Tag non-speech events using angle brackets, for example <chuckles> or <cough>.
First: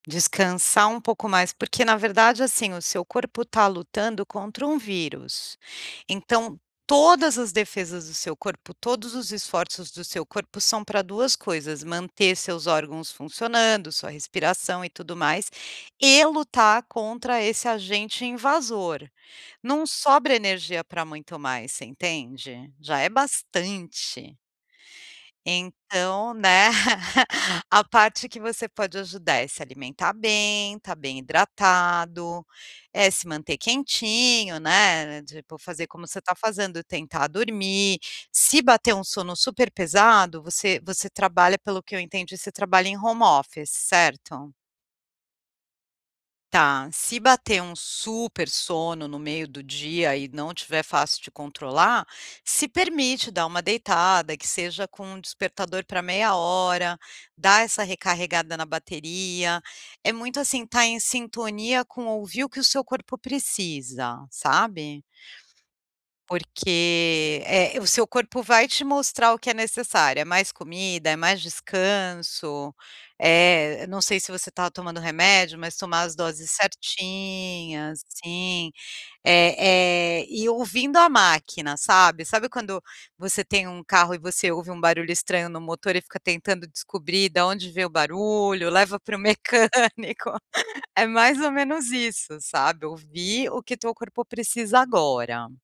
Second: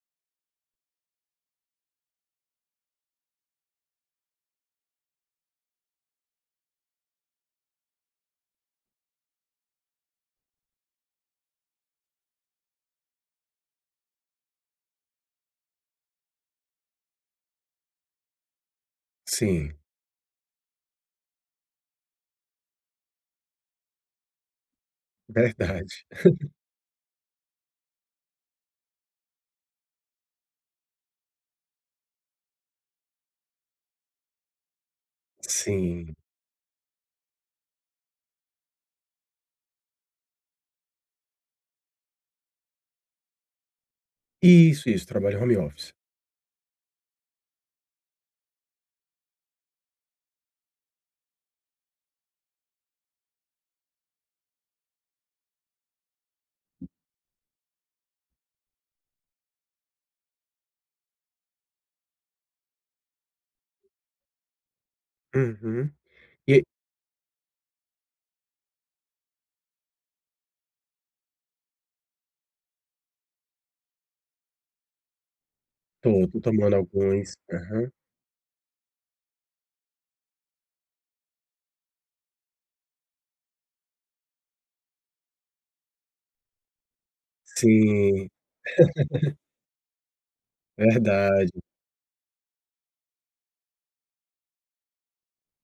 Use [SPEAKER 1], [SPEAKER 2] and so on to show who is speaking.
[SPEAKER 1] Descansar um pouco mais, porque na verdade, assim, o seu corpo tá lutando contra um vírus. Então, todas as defesas do seu corpo, todos os esforços do seu corpo são pra 2 coisas: manter seus órgãos funcionando, sua respiração e tudo mais, e lutar contra esse agente invasor.
[SPEAKER 2] Sim.
[SPEAKER 1] Não sobra energia pra muito mais, você entende? Já é bastante.
[SPEAKER 2] Verdade.
[SPEAKER 1] Então,
[SPEAKER 2] <chuckles>
[SPEAKER 1] né, <chuckles> a parte que você pode ajudar é se alimentar bem, estar bem hidratado, é se manter quentinho, né, tipo, fazer como
[SPEAKER 2] Sim.
[SPEAKER 1] você tá fazendo, tentar dormir, se bater um sono super pesado você você trabalha pelo que eu entendi você trabalha em home office, certo?
[SPEAKER 2] Isso, isso, trabalho em home office.
[SPEAKER 1] Tá, se bater um super sono no meio do dia e não tiver fácil de controlar, se permite dar uma deitada, que seja com um despertador pra 30min, dá essa recarregada na bateria, é muito, assim, estar em sintonia com ouvir o que o seu corpo precisa, sabe?
[SPEAKER 2] Uhum. E
[SPEAKER 1] Porque é, o seu corpo vai te mostrar o que é necessário, é mais comida, é mais descanso, é não sei se você tá tomando remédio, mas tomar as
[SPEAKER 2] Estou, estou
[SPEAKER 1] doses
[SPEAKER 2] tomando alguns aham.
[SPEAKER 1] certinhas sim, eh eh, e ouvindo a máquina, sabe? Sabe quando você tem um carro e você ouve um barulho estranho no motor e fica tentando descobrir da onde vem o
[SPEAKER 2] Sim.
[SPEAKER 1] barulho, leva para o
[SPEAKER 2] <laughs>
[SPEAKER 1] mecânico. É mais ou
[SPEAKER 2] Verdade.
[SPEAKER 1] menos isso, sabe? Ouvir o que o teu corpo precisa agora.